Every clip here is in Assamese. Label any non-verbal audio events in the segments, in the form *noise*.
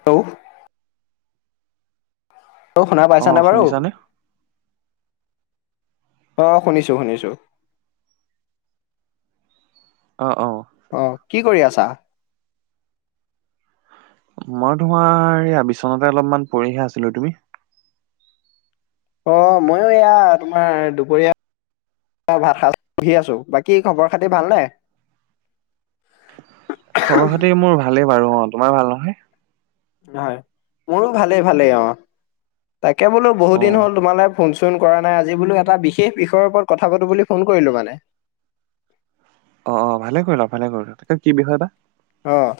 হেল্ল' মোক শুনা অ পাইছা নে বাৰু? শুনিছানে? অঁ' শুনিছোঁ শুনিছোঁ। অহ-অহ'। অঁ' কি কৰি আছা? মই তোমাৰ এই বিচনাতে অলপমান পৰিহে আছিলো। তুমি? অঁ' মইও এয়া তোমাৰ দুপৰীয়া মই ভাত খ *unintelligible* পুহি আছো। বাকী খবৰ খাতি ভালনে? খবৰ খাতি মোৰ ভালেই বাৰু অঁ' তোমাৰ ভাল নহয়? হয়। মোৰো ভালেই ভালেই অঁ'। তাকে বোলো বহু অ দিন হ'ল তোমালে ফোন চোন কৰা নাই। আজি বোলো এটা বিশেষ বিষয়ৰ ওপৰত কথা পাতো বুলি ফোন কৰিলো মানে। অঁ অঁ' ভালে কৰিলা ভালে কৰিলা। তাকে কি বিষয় বা? অঁ'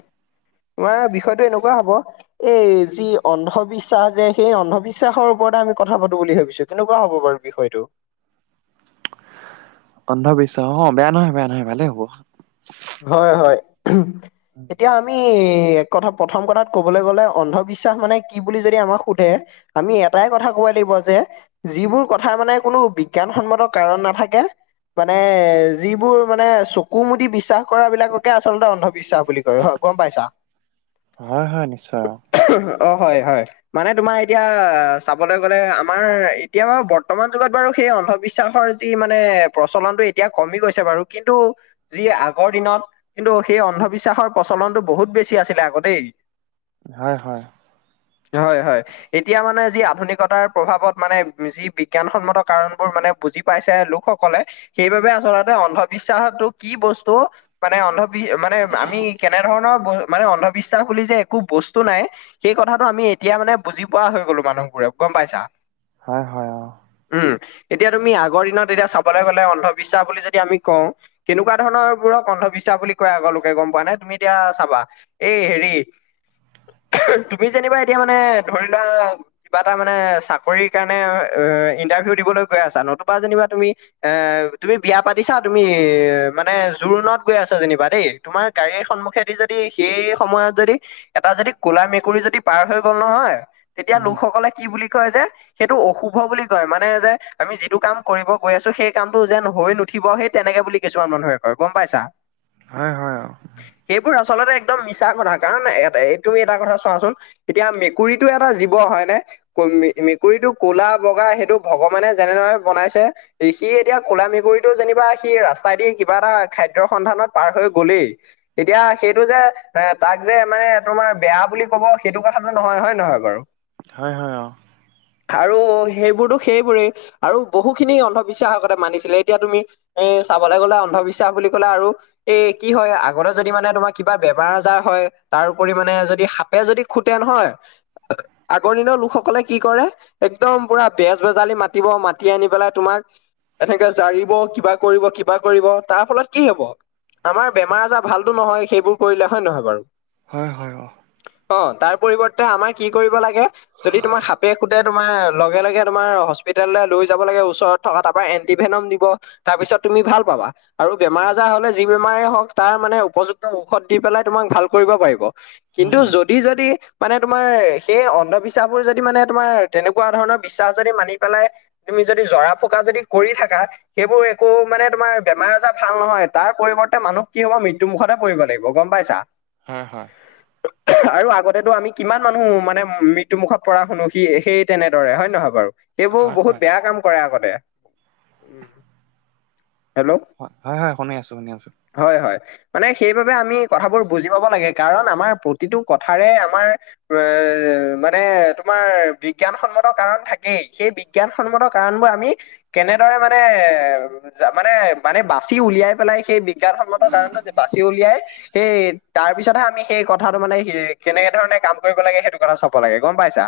তোমাৰ বিষয়টো এনেকুৱা হ'ব এই যি অন্ধবিশ্বাস যে সেই অন্ধবিশ্বাসৰ ওপৰতে আমি কথা পাতো বুলি ভাবিছো, কেনেকুৱা হ'ব বাৰু- বিষয়টো। অন্ধবিশ্বাস অঁ' বেয়া নহয় বেয়া নহয় ভালেই হ'ব। হয় হয়। উম, এতিয়া আমি এক কথা প্ৰথম কথাত ক'বলৈ গ'লে অন্ধবিশ্বাস মানে কি বুলি যদি আমাক সোধে আমি এটাই কথা ক'ব লাগিব যে যিবোৰ কথাই মানে কোনো বিজ্ঞানসন্মত কাৰণ নাথাকে। মানে যিবোৰ মানে চকু মুদি বিশ্বাস কৰা বিলাককে আচলতে অন্ধবিশ্বাস বুলি কয়। হয়, গম পাইছা। হয় হয় নিশ্চয় অঁ'। অঁ' হয় হয়। মানে তোমাৰ এতিয়া চাবলৈ গ'লে আমাৰ এতিয়া বাৰু বৰ্তমান যুগত বাৰু সেই অন্ধবিশ্বাসৰ যি মানে প্ৰচলনটো এতিয়া কমি গৈছে বাৰু কিন্তু যি আগৰ দিনত কিন্তু সেই অন্ধবিশ্বাসৰ প্ৰচলনটো বহুত বেছি আছিলে আক দেই। হয় হয়। হয় হয়। এতিয়া মানে যি আধুনিকতাৰ প্ৰভাৱত মানে যি বিজ্ঞানসন্মত কাৰণবোৰ মানে বুজি পাইছে লোকসকলে সেইবাবে আচলতে অন্ধবিশ্বাসতো কি বস্তু টো মানে অন্ধবি মানে আমি কেনে ধৰণৰ মানে অন্ধবিশ্বাস বুলি যে একো বস্তু নাই সেই কথাটো আমি এতিয়া মানে বুজি পোৱা হৈ গলো মানুহবোৰে গম পাইছা? হয় হয়। অ উম, এতিয়া তুমি আগৰ দিনত এতিয়া চাবলৈ গ'লে অন্ধবিশ্বাস বুলি যদি আমি কওঁ কেনেকুৱা ধৰণৰ বোৰক অন্ধবিশ্বাস বুলি কয় আগৰলোকে গম পোৱা নে? তুমি এতিয়া চাবা এই হেৰি এহে, তুমি যেনিবা এতিয়া মানে ধৰি লোৱা কিবা এটা মানে চাকৰিৰ কাৰণে এ ইণ্টাৰভিউ দিবলৈ গৈ আছা, নতুবা যেনিবা তুমি এ তুমি বিয়া পাতিছা, তুমি মানে যু জোৰোণত গৈ আছ যেনিবা দেই, তোমাৰ গাড়ীৰ সন্মুখেদি যদি সেই সময়ত যদি এটা যদি কলা মেকুৰী যদি পাৰ হৈ গল নহয়, তেতিয়া উম লোকসকলে কি বুলি কয় যে সেইটো অশুভ বুলি কয় মানে যে আমি যিটো কাম কৰিব গৈ আছো সেই কামটো যেন হৈ নুঠিব সেই তেনেকে বুলি কিছুমান মানুহে কয় গম পাইছা? হয় হয় অ। সেইবোৰ আচলতে একদম মিছা কথা কাৰণ এ এইটো তুমি এটা কথা চোৱাচোন? এতিয়া মেকুৰীটো এটা জীৱ হয়নে? কল মে - মেকুৰীটো কলা - বগা সেইটো ভগৱানে যেনেদৰে বনাইছে এ সি এতিয়া কোলা মেকুৰীটো যেনিবা সি ৰাস্তাইদি সি কিবা এটা খাদ্যৰ সন্ধানত পাৰ হৈ গ'লেই এতিয়া সেইটো যে এ তাক যে মানে তোমাৰ বেয়া বুলি কব সেইটো কথাটো নহয় হয় নে নহয় বাৰু? হয় -হয় অ। আৰু সেইবোৰটো, সেইবোৰেই আৰু বহুখিনি অন্ধবিশ্বাসক আগতে মানিছিলে এতিয়া তুমি এ চাবলৈ গ'লে অ অন্ধবিশ্বাস বুলি ক'লে আৰু এ কি হয়, আগতে যদি মানে তোমাৰ কিবা বেমাৰ - আজাৰ হয় তাৰওপৰি মানে যদি সাপে যদি খুটে নহয়, আগৰ দিনৰ লোকসকলে কি কৰে একদম পুৰা বেজ বেজালি মাতিব, মাতি আনি পেলাই তোমাক এনেকে জাৰিব, কিবা কৰিব কিবা কৰিব তাৰ ফলত কি হব? আমাৰ বেমাৰ - আজাৰ ভালতো নহয় সেইবোৰ কৰিলে হয় নহয় বাৰু? হয় হয় অঁ। অ, তাৰ পৰিৱৰ্তে আমাৰ কি কৰিব লাগে যদি তোমাৰ সাপে খুতে, তোমাৰ লগে- লগে তোমাৰ হস্পিতেললৈ লৈ যাব লাগে ওচৰত থকা তাৰপাৰা এণ্টিভেনম দিব তাৰ পিছত তুমি ভাল পাবা। আৰু বেমাৰ - উম আজাৰ হলে, যি বেমাৰে হওক তাৰ মানে উপযুক্ত ঔষধ দি পেলাই তোমাক ভাল কৰিব পাৰিব। উম কিন্তু উম, যদি - যদি মানে তোমাৰ সেই অন্ধবিশ্বাসবোৰ যদি মানে তোমাৰ তেনেকুৱা ধৰণৰ বিশ্বাস যদি মানি পেলাই তুমি যদি জৰা ফুকা যদি কৰি থাকা সেইবোৰ একো মানে তোমাৰ বেমাৰ- আজাৰ ভাল নহয়। তাৰ পৰিৱৰ্তে মানুহ কি হব, মৃত্যু মুখতে পৰিব লাগিব গম পাইছা? হয়- হয়। *inaudible* অহ আৰু আগতেটো আমি কিমান মানুহ মানে মৃত্যু মুুখত পৰা শুনো সি সেই তেনেদৰে হয় নে নহয় বাৰু? সেইবোৰ হয় বহুত হয় বেয়া কাম কৰে আগতে ওম। হেল্ল'? অ হয়- হয়, শুনি আছো, শুনি আছো। হয়- হয়। মানে সেইবাবে আমি কথাবোৰ বুজি পাব লাগে কাৰণ আমাৰ প্ৰতিটো কথাৰে আমাৰ এ, মানে তোমাৰ বিজ্ঞানসন্মত কাৰণ থাকেই। সেই বিজ্ঞান। বিজ্ঞানসন্মত কাৰণবোৰ আমি কেনেদৰে মানে- মানে- মানে। বাচি উলিয়াই পেলাই, সেই বিজ্ঞানসন্মত কাৰণটো যে বাচি উলিয়াই। সেই তাৰ পিছতহে আমি সেই কথাটো মানে হি কেনেকে ধৰণে কাম কৰিব লাগে। সেইটো কথা চব- লাগে। গম পাইছা।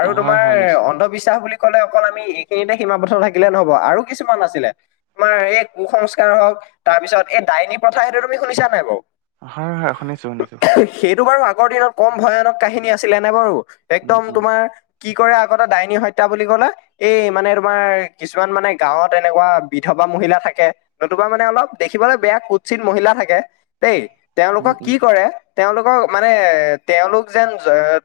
আৰু অ, হয় তোমাৰ হয় নিশ্চয় অন্ধবিশ্বাস। বুলি কলে অকল আমি এইখিনিতে সীমাবদ্ধ থাকিলে নহব। আৰু কিছুমান আছিলে তোমাৰ এই কু- সংস্কাৰ। হওঁক। তাৰ পিছত এই ডাইনী প্ৰথা সেইটো তুমি শুনিছা নাই বাৰু? হয়- হয়, শুনিছো- শুনিছো। সেইটো বাৰু আগৰ দিনত কম ভয়ানক কাহিনী আছিলে নে বাৰু। উম একদম উম তোমাৰ, কি কৰে আগতে ডাইনী হত্যা বুলি ক'লে। এই মানে তোমাৰ কিছুমান মানে গাঁৱত এনেকুৱা বিধৱা মহিলা থাকে। নতুবা মানে অলপ দেখিবলৈ বেয়া কুৎসিত মহিলা থাকে দেই। উম তেওঁলোকক কি উম কৰে, তেওঁলোকক মানে। তেওঁলোক যেন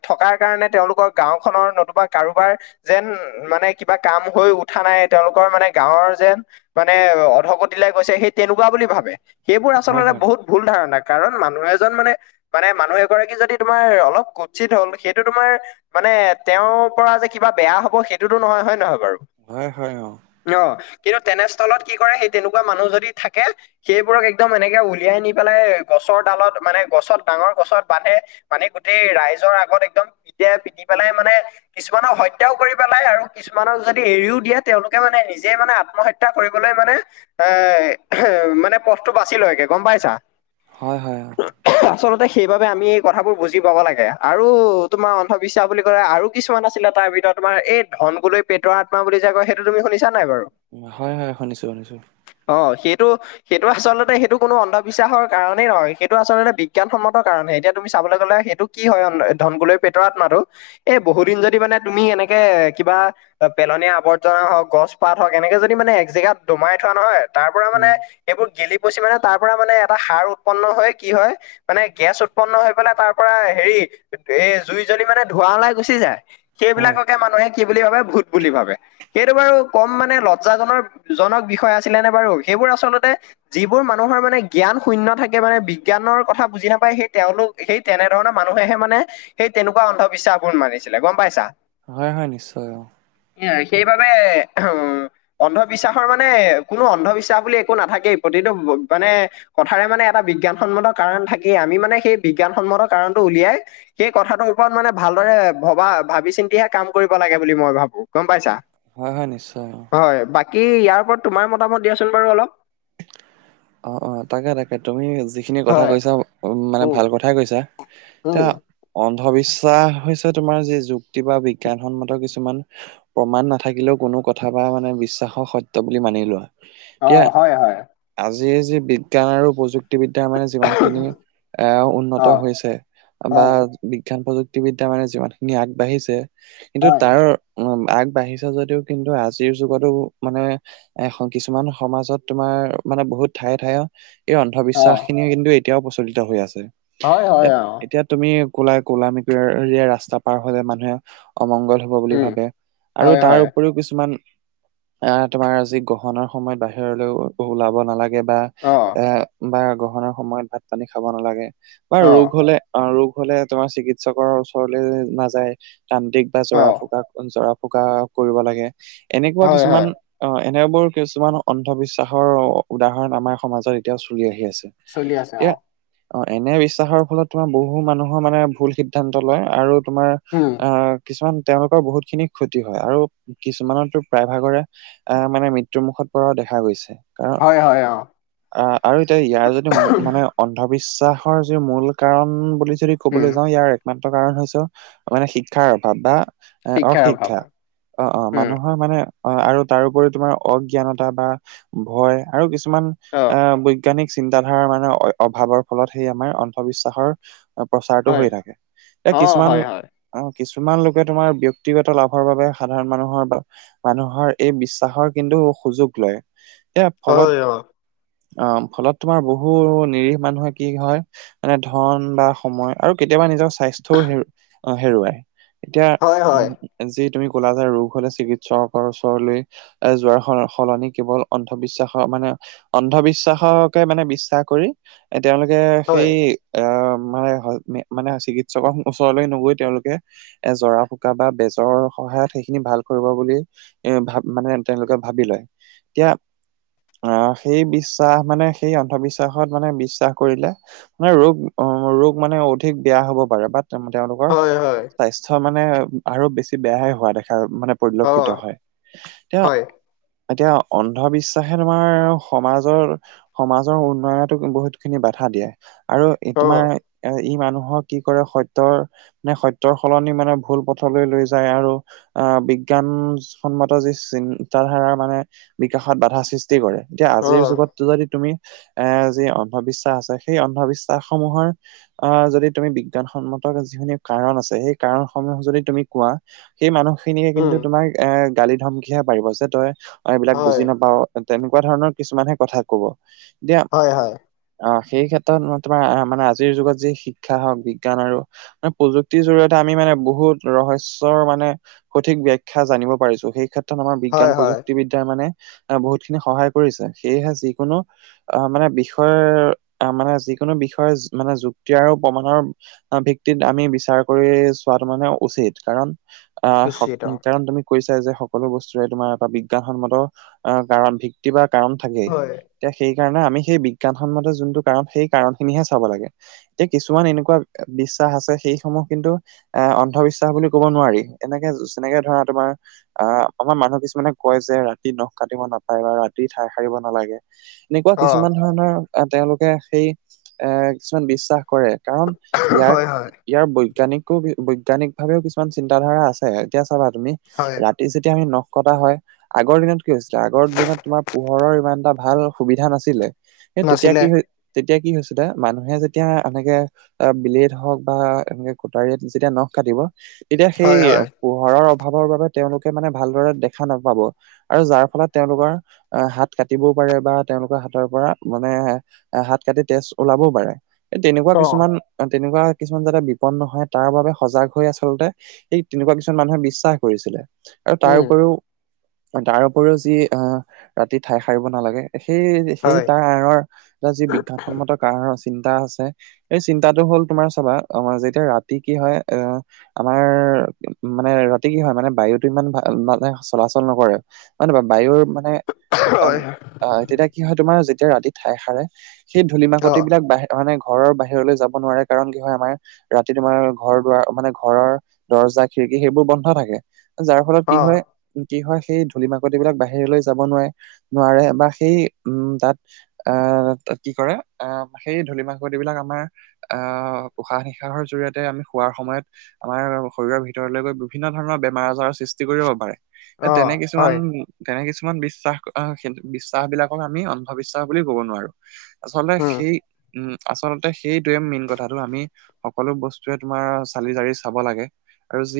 থকাৰ কাৰণে তেওঁলোকৰ গাঁওখনৰ নতুবা কাৰোবাৰ, যেন মানে কিবা কাম হৈ উঠা নাই। তেওঁলোকৰ মানে গাঁৱৰ যেন মানে অধগত দিলাই গৈছে। সেই তেনেকুৱা বুলি ভাবে সেইবোৰ হয় আচলতে হয় বহুত ভুল ধাৰণা। কাৰণ মানুহ এজন মানে, মানে মানুহ এগৰাকী যদি তোমাৰ অলপ কুৎসিত হল। সেইটো তোমাৰ, মানে তেওঁৰ পৰা যে কিবা বেয়া হব। সেইটোতো নহয়, হয় নহয় বাৰু? হয়- হয় অ, অ কিন্তু তেনেস্থলত কি কৰে সেই তেনেকুৱা মানুহ যদি থাকে। সেইবোৰক একদম এনেকে উলিয়াই নি পেলাই গছৰ ডালত মানে গছত, ডাঙৰ গছত বান্ধে। মানে গোটেই ৰাইজৰ আগত একদম পি পিন্ধি পেলাই মানে। কিছুমানক হত্যাও, কৰি পেলাই আৰু কিছুমানক যদি এৰিও দিয়ে তেওঁলোকে মানে নিজে মানে আত্মহত্যা কৰিবলৈ মানে। এ মানে পথটো বাচি লৈগে গম পাইছা। হয় হয় হয়। আচলতেই সেইবাবে আমি এই কথাবোৰ বুজি পাব লাগে আৰু তোমাৰ অন্ধবিশ্বাস বুলি ক'লে। আৰু কিছুমান আছিলে তাৰ ভিতৰত তোমাৰ এই ধন গোলৈ পেটৰ আত্মা বুলি যে কয় সেইটো তুমি শুনিছা নাই বাৰু। হয় হয় শুনিছো শুনিছো। অ, সেইটো, সেইটো আচলতে সেইটো কোনো অন্ধবিশ্বাসৰ কাৰণেই নহয়। সেইটো আচলতে বিজ্ঞানসন্মতৰ কাৰণহে। এতিয়া তুমি চাবলৈ গ'লে সেইটো, কি হয় ধনগুলৈৰ পেটৰ আত্মাটো। এ বহু দিন যদি মানে তুমি এনেকে কিবা, পেলনীয়া আৱৰ্জনা হওক, গছ, পাত, হওক এনেকে যদি মানে এক জেগাত দমাই থোৱা নহয়। তাৰ পৰা মানে,। উম এইবোৰ গেলি পচি মানে। তাৰ পৰা মানে এটা সাৰ উৎপন্ন হৈ কি হয়? মানে গেছ উৎপন্ন হৈ, পেলাই তাৰ পৰা হেৰি, এ জুই জ্বলি মানে ধোঁৱা ওলাই গুচি যায়। হয় সেইবিলাককে মানুহে, কি বুলি ভাবে ভূত, বুলি ভাবে। সেইটো বাৰু কম মানে লজ্জাজনক জনক। বিষয় আছিলে নে বাৰু। সেইবোৰ আচলতে। যিবোৰ মানুহৰ মানে জ্ঞান, শুন্য থাকে মানে বিজ্ঞানৰ, কথা বুজি নাপায় সেই তেওঁলোক- সেই তেনেধৰণৰ মানুহেহে মানে সেই তেনেকুৱা অন্ধবিশ্বাসবোৰ মানিছিলে গম পাইছা। হয় হয় নিশ্চয় অ এ সেইবাবে অন্ধবিশ্বাসৰ মানে। মানে কোনো অন্ধবিশ্বাস বুলি একো নাথাকেই প্ৰতিটো মানে। কথাৰে মানে এটা বিজ্ঞানসন্মত কাৰণ থাকেই আমি মানে সেই বিজ্ঞানসন্মতৰ কাৰণটো উলিয়াই। সেই কথাটোৰ ওপৰত মানে ভালদৰে ভবা ভাবি চিন্তিহে কাম কৰিব লাগে বুলি মই ভাবো গম পাইছা। হয় হয় নিশ্চয়। হয় বাকী ইয়াৰ ওপৰত তোমাৰ মতামত দিয়াচোন বাৰু অলপ। অ অ তাকে তাকে তুমি যিখিনি কথা হয়, কৈছা মানে উম, ভাল কথাই কৈছা। ত। উম, অন্ধবিশ্বাস হৈছে তোমাৰ যি যুক্তি বা বিজ্ঞানসন্মত কিছুমান। প্ৰমাণ নাথাকিলেও কোনো কথা বা মানে বিশ্বাসৰ সত্য বুলি মানি লোৱা। অ এতিয়া হয় হয়। আজিৰ যি বিজ্ঞান আৰু প্ৰযুক্তিবিদ্যা মানে যিমান খিনি এ উন্নত অ', হৈছে। বা হয়, বিজ্ঞান প্ৰযুক্তিবিদ্যা মানে যিমান খিনি আগবাঢ়িছে কিন্তু হয়, তাৰ। উ আগবাঢ়িছা যদিও কিন্তু আজিৰ যুগতো মানে। এ কিছুমান সমাজত তোমাৰ। মানে বহুত ঠায়ে ঠায়ে এই অন্ধবিশ্বাস অ', খিনিয়ে কিন্তু এতিয়াও প্ৰচলিত হৈ আছে। হয়, হয়, এত অ', এতিয়া। তুমি কলাই কলা মক ৰাস্তা পাৰ হ'লে মানুহে অমংগল। বুলি উম, ভাবে আৰু হয়, তাৰ হয়, উপৰিও কিছুমান। আহ তোমাৰ যি গ্ৰহণৰ সময়ত বাহিৰলৈ ওলাব নালাগে। বা অ', এ বা গ্ৰহণাৰ সময়ত ভাত পানী খাব নালাগে বা ৰোগ অ', হ'লে। অ ৰোগ হ'লে তোমাৰ চিকিৎসকৰ ওচৰলে নাযায় তান্ত্ৰিক। জৰা অ', ফুকা জৰা ফুকা কৰিব লাগে এনেকুৱা হয়, হয়, কিছুমান। অ এনেবোৰ কিছুমান অন্ধবিশ্বাসৰ উদাহৰণ আমাৰ সমাজত এতিয়াও চলি আহি আছে। চলি আছে এতিয়া অ। অ এনে বিশ্বাসৰ ফলত তোমাৰ বহু মানুহৰ মানে ভুল সিদ্ধান্ত লয় আৰু তোমাৰ। উম। আহ কিছুমান তেওঁলোকৰ বহুত খিনি ক্ষতি হয় আৰু কিছুমানতো প্ৰায় ভাগৰে। আহ মানে মৃত্যু মুখত পৰাও দেখা গৈছে। আ হয়, হয়, অ', আহ আৰু এতিয়া ইয়াৰ যদি মানে। অন্ধবিশ্বাসৰ যি মূল কাৰণ বুলি যদি উম, ক'বলৈ যাওঁ ইয়াৰ। একমাত্ৰ কাৰণ হৈছে মানে শিক্ষাৰ অভাৱ বা। এ শিক্ষাৰ অভাৱ, অশিক্ষা অ অ উম, মানুহৰ মানে। অ আৰু তাৰপৰি তোমাৰ অজ্ঞানতা বা ভয় আৰু কিছুমান অ', আহ। বৈজ্ঞানিক চিন্তাধাৰা মানে অভাৱৰ ফলত সেই আমাৰ অন্ধবিশ্বাসৰ। প্ৰচাৰটো হয়, হৈ থাকে এ অ', কিছুমান। হয়, হয়, অ কিছুমান লোকে তোমাৰ ব্যক্তিগত লাভৰ বাবে সাধাৰণ মানুহৰ। মানুহৰ এই বিশ্বাসৰ কিন্তু সুযোগ লয় এ ফলত। হয়, অ', অ ফলত তোমাৰ বহু নিৰিখ মানুহে কি হয়। মানে ধন বা সময় আৰু কেতিয়াবা নিজক। স্বাস্থ্যও হে হেৰুৱাই এতিয়া হয়, হয়, উ। যি তুমি ক'লাাজাৰ ৰোগ হলে চিকিৎসকৰ ওচৰলৈ এ যোৱাৰ স সলনি কেৱল। অন্ধবিশ্বাসৰ মানে অন্ধবিশ্বাসকে মানে বিশ্বাস কৰি। এ তেওঁলোকে সেই। আহ *unintelligible* মানে মানে চিকিৎসকৰ ওচৰলৈ নগৈ তেওঁলোকে। এ জৰা ফুকা বা বেজৰ সহায়ত সেইখিনি ভাল কৰিব বুলি। এ ভাব মানে তেওঁলোকে ভাবি লয় এতিয়া। অ সেই বিশ্বাস মানে সেই অন্ধবিশ্বাসত মানে বিশ্বাস কৰিলে। ন ৰোগ ৰোগ মানে অধিক বেয়া হ'ব পাৰে বাট। তে তেওঁলোকৰ হয়, হয়, স্বাস্থ্য মানে আৰু বেছি বেয়াহে হোৱা দেখা মানে পৰিলক্ষিত অ', হয়, এতিয়া হয়, এতিয়া অন নভাবিশ্বাসে তোমাৰ সমাজৰ সমাজৰ উন্নয়নতোক বহুত খিনি বাধা দিয়ে। আৰু এ অ', তোমাৰ ই মানুহক কি কৰে সত্যৰ মানে সত্যৰ সলনি মানে ভুল পথলৈ লৈ যায় আৰু অ' বিজ্ঞানসন্মত যি চিন্তা ধাৰা মানে বিকাশত বাধা সৃষ্টি কৰে। এতিয়া আজিৰ অ', যুগত যদি তুমি এ যি অন্ধবিশ্বাস আছে সেই অন্ধবিশ্বাস সমূহৰ আহ যদি তুমি বিজ্ঞানসন্মত যিখিনি কাৰণ আছে, সেই কাৰণসমূহ যদি তুমি কোৱা সেই মানুহ খিনিকে কিন্তু উম, তোমাক এ গালি ধমকিহে পাৰিব যে তই অ' এইবিলাক বুজ হয়, বাও তেনেকুৱা ধৰণৰ কিছুমান হে কথা ক'ব। দিয়া হয় হয়। অ' সেই ক্ষেত্ৰত তোমাৰ মানে আজিৰ যুগত যি শিক্ষা হওঁক বিজ্ঞান আৰু মানে প্ৰযুক্তিৰ জৰিয়তে আমি মানে বহুত ৰহস্যৰ মানে সঠিক ব্যাখ্যা জানিব পাৰিছো সেই ক্ষেত্ৰত আমাৰ হয়, বিজ্ঞান হয়। প্ৰযুক্তিবিদ্যাৰ মানে আ' বহুত খিনি সহায় কৰিছে সেয়েহে যিকোনো অ' মানে বিষয় মানে যিকোনো বিষয়ে মানে যুক্তি আৰু প্ৰমাণৰ অ' ভিত্তিত আমি বিচাৰ কৰি চোৱাটো মানে উচিত কাৰণ আহ কুচিত কাৰণ তুমি কৈছা যে সকলো বস্তুৰে তোমাৰ এটা বিজ্ঞানসন্মত অ' কাৰণ ভিত্তি বা কাৰণ থাকেই। হয় এতিয়া সেইকাৰণে আমি সেই বিজ্ঞানসন্মত যোনটো কাৰণ, সেই কাৰণ খিনিহে চাব লাগে। এতিয়া কিছুমান এনেকুৱা বিশ্বাস আছে। সেইসমূহ কিন্তু এ অন্ধবিশ্বাস বুলি কব নোৱাৰি। এনেকে যেনেকে ধৰা তোমাৰ আঁ আমাৰ মানুহ কিছুমানে কয় যে ৰাতি তি নখ কাটিব নাপায় বা ৰাতি ঠাই সাৰিব নালাগে, এনেকুৱা অ কিছুমান ধৰণৰ আহ তেওঁলোকে সেই এ কিছুমান বিশ্বাস কৰে কাৰণ ইয়াক হয় হয় ইয়াৰ বৈজ্ঞানিকো বৈজ্ঞানিক ভাৱেও কিছুমান চিন্তাধাৰা আছে এতিয়া চাবা তুমি হয় ৰাত ই যেতিয়া আমি নখ কটা হয় আগৰ দিনত কি হৈছিলে, আগৰ দিনত তোমাৰ পোহৰৰ ইমান এটা ভাল সুবিধা নাছিলে। সেই তেতিয়া নাছিলে কি হৈ তেতিয়া কি হৈছিলে মানুহে যেতিয়া এনেকে এ বিলেদ হওঁক বা এনেকে কোটাৰীত যেতিয়া নখ কাটিব এতিয়া সেই হয় হয় পোহৰৰ অভাৱৰ বাবে তেওঁলোকে মানে ভালদৰে দেখা নাপাব। আৰু যাৰ ফলত তেওঁলোকৰ আ হাত কাটিবও পাৰে বা তেওঁলোকৰ হাতৰ পৰা মানে হাত কাটি তেজ ওলাবও পাৰে, এই তেনেকুৱা অ কিছুমান তেনেকুৱা কিছুমান যাতে বিপদ নহয় তাৰ বাবে সজাগ হৈ আচলতে সেই তেনেকুৱা কিছুমান মানুহে বিশ্বাস কৰিছিলে আৰু উম তাৰ উপৰিও তাৰ উপৰিও যি অঁ ৰাতি ঠাই সাৰিব নালাগে, সেই সেই হয় তাৰ আঁৰৰ অ যি বিজ্ঞানসন্মত কাৰণৰ চিন্তা আছে এই চিন্তাটো হ'ল তোমাৰ চাবা অঁ যেতিয়া ৰাতি কি হয় আহ আমাৰ মানে ৰাতি কি হয়, মানে বায়ুটো ইমান ভাল মানে চলাচল চল নকৰে মানে বা বায়ুৰ মানে হয় অঁ তেতিয়া কি হয় তোমাৰ যেতিয়া ৰাতি ঠাই সাৰে সেই অ ধূলিমাকতি বিলাক বাহি তামানে ঘৰৰ বাহিৰলৈ যাব নোৱাৰে কাৰণ কি হয় আমাৰ ৰাতি তোমাৰ ঘৰ দুৱাৰ মানে ঘৰৰ দৰ্জা খিৰিকী সেইবোৰ বন্ধ থাকে। যাৰ ফলত অ কি হয়, কি হয় সেই ধূলি মাকতি বিলাক বাহিৰলৈ যাব নোৱাৰে নোৱাৰে বা সেই উম তাত আহ কি কৰে আহ সেই ধলি মাকটিবিলাক আমাৰ আহ উশাহ নিশাহৰ জৰিয়তে আমি শোৱাৰ সময়ত আমাৰ শৰীৰৰ ভিতৰলৈ গৈ বিভিন্ন ধৰণৰ বেমাৰ আজাৰৰ সৃষ্টি কৰিব পাৰে। এ অ তেনে কিছুমান হয় তেনে কিছুমান বিশ্বাস আহ বিশ্বাস বিলাকৰ আমি অন্ধবিশ্বাস বুলি কব নোৱাৰো। আচলতে উম সেই উম আচলতে সেইটোৱে মেইন কথাটো আমি সকলো বস্তুে তোমাৰ চালি জাৰি চাব লাগে আৰু যি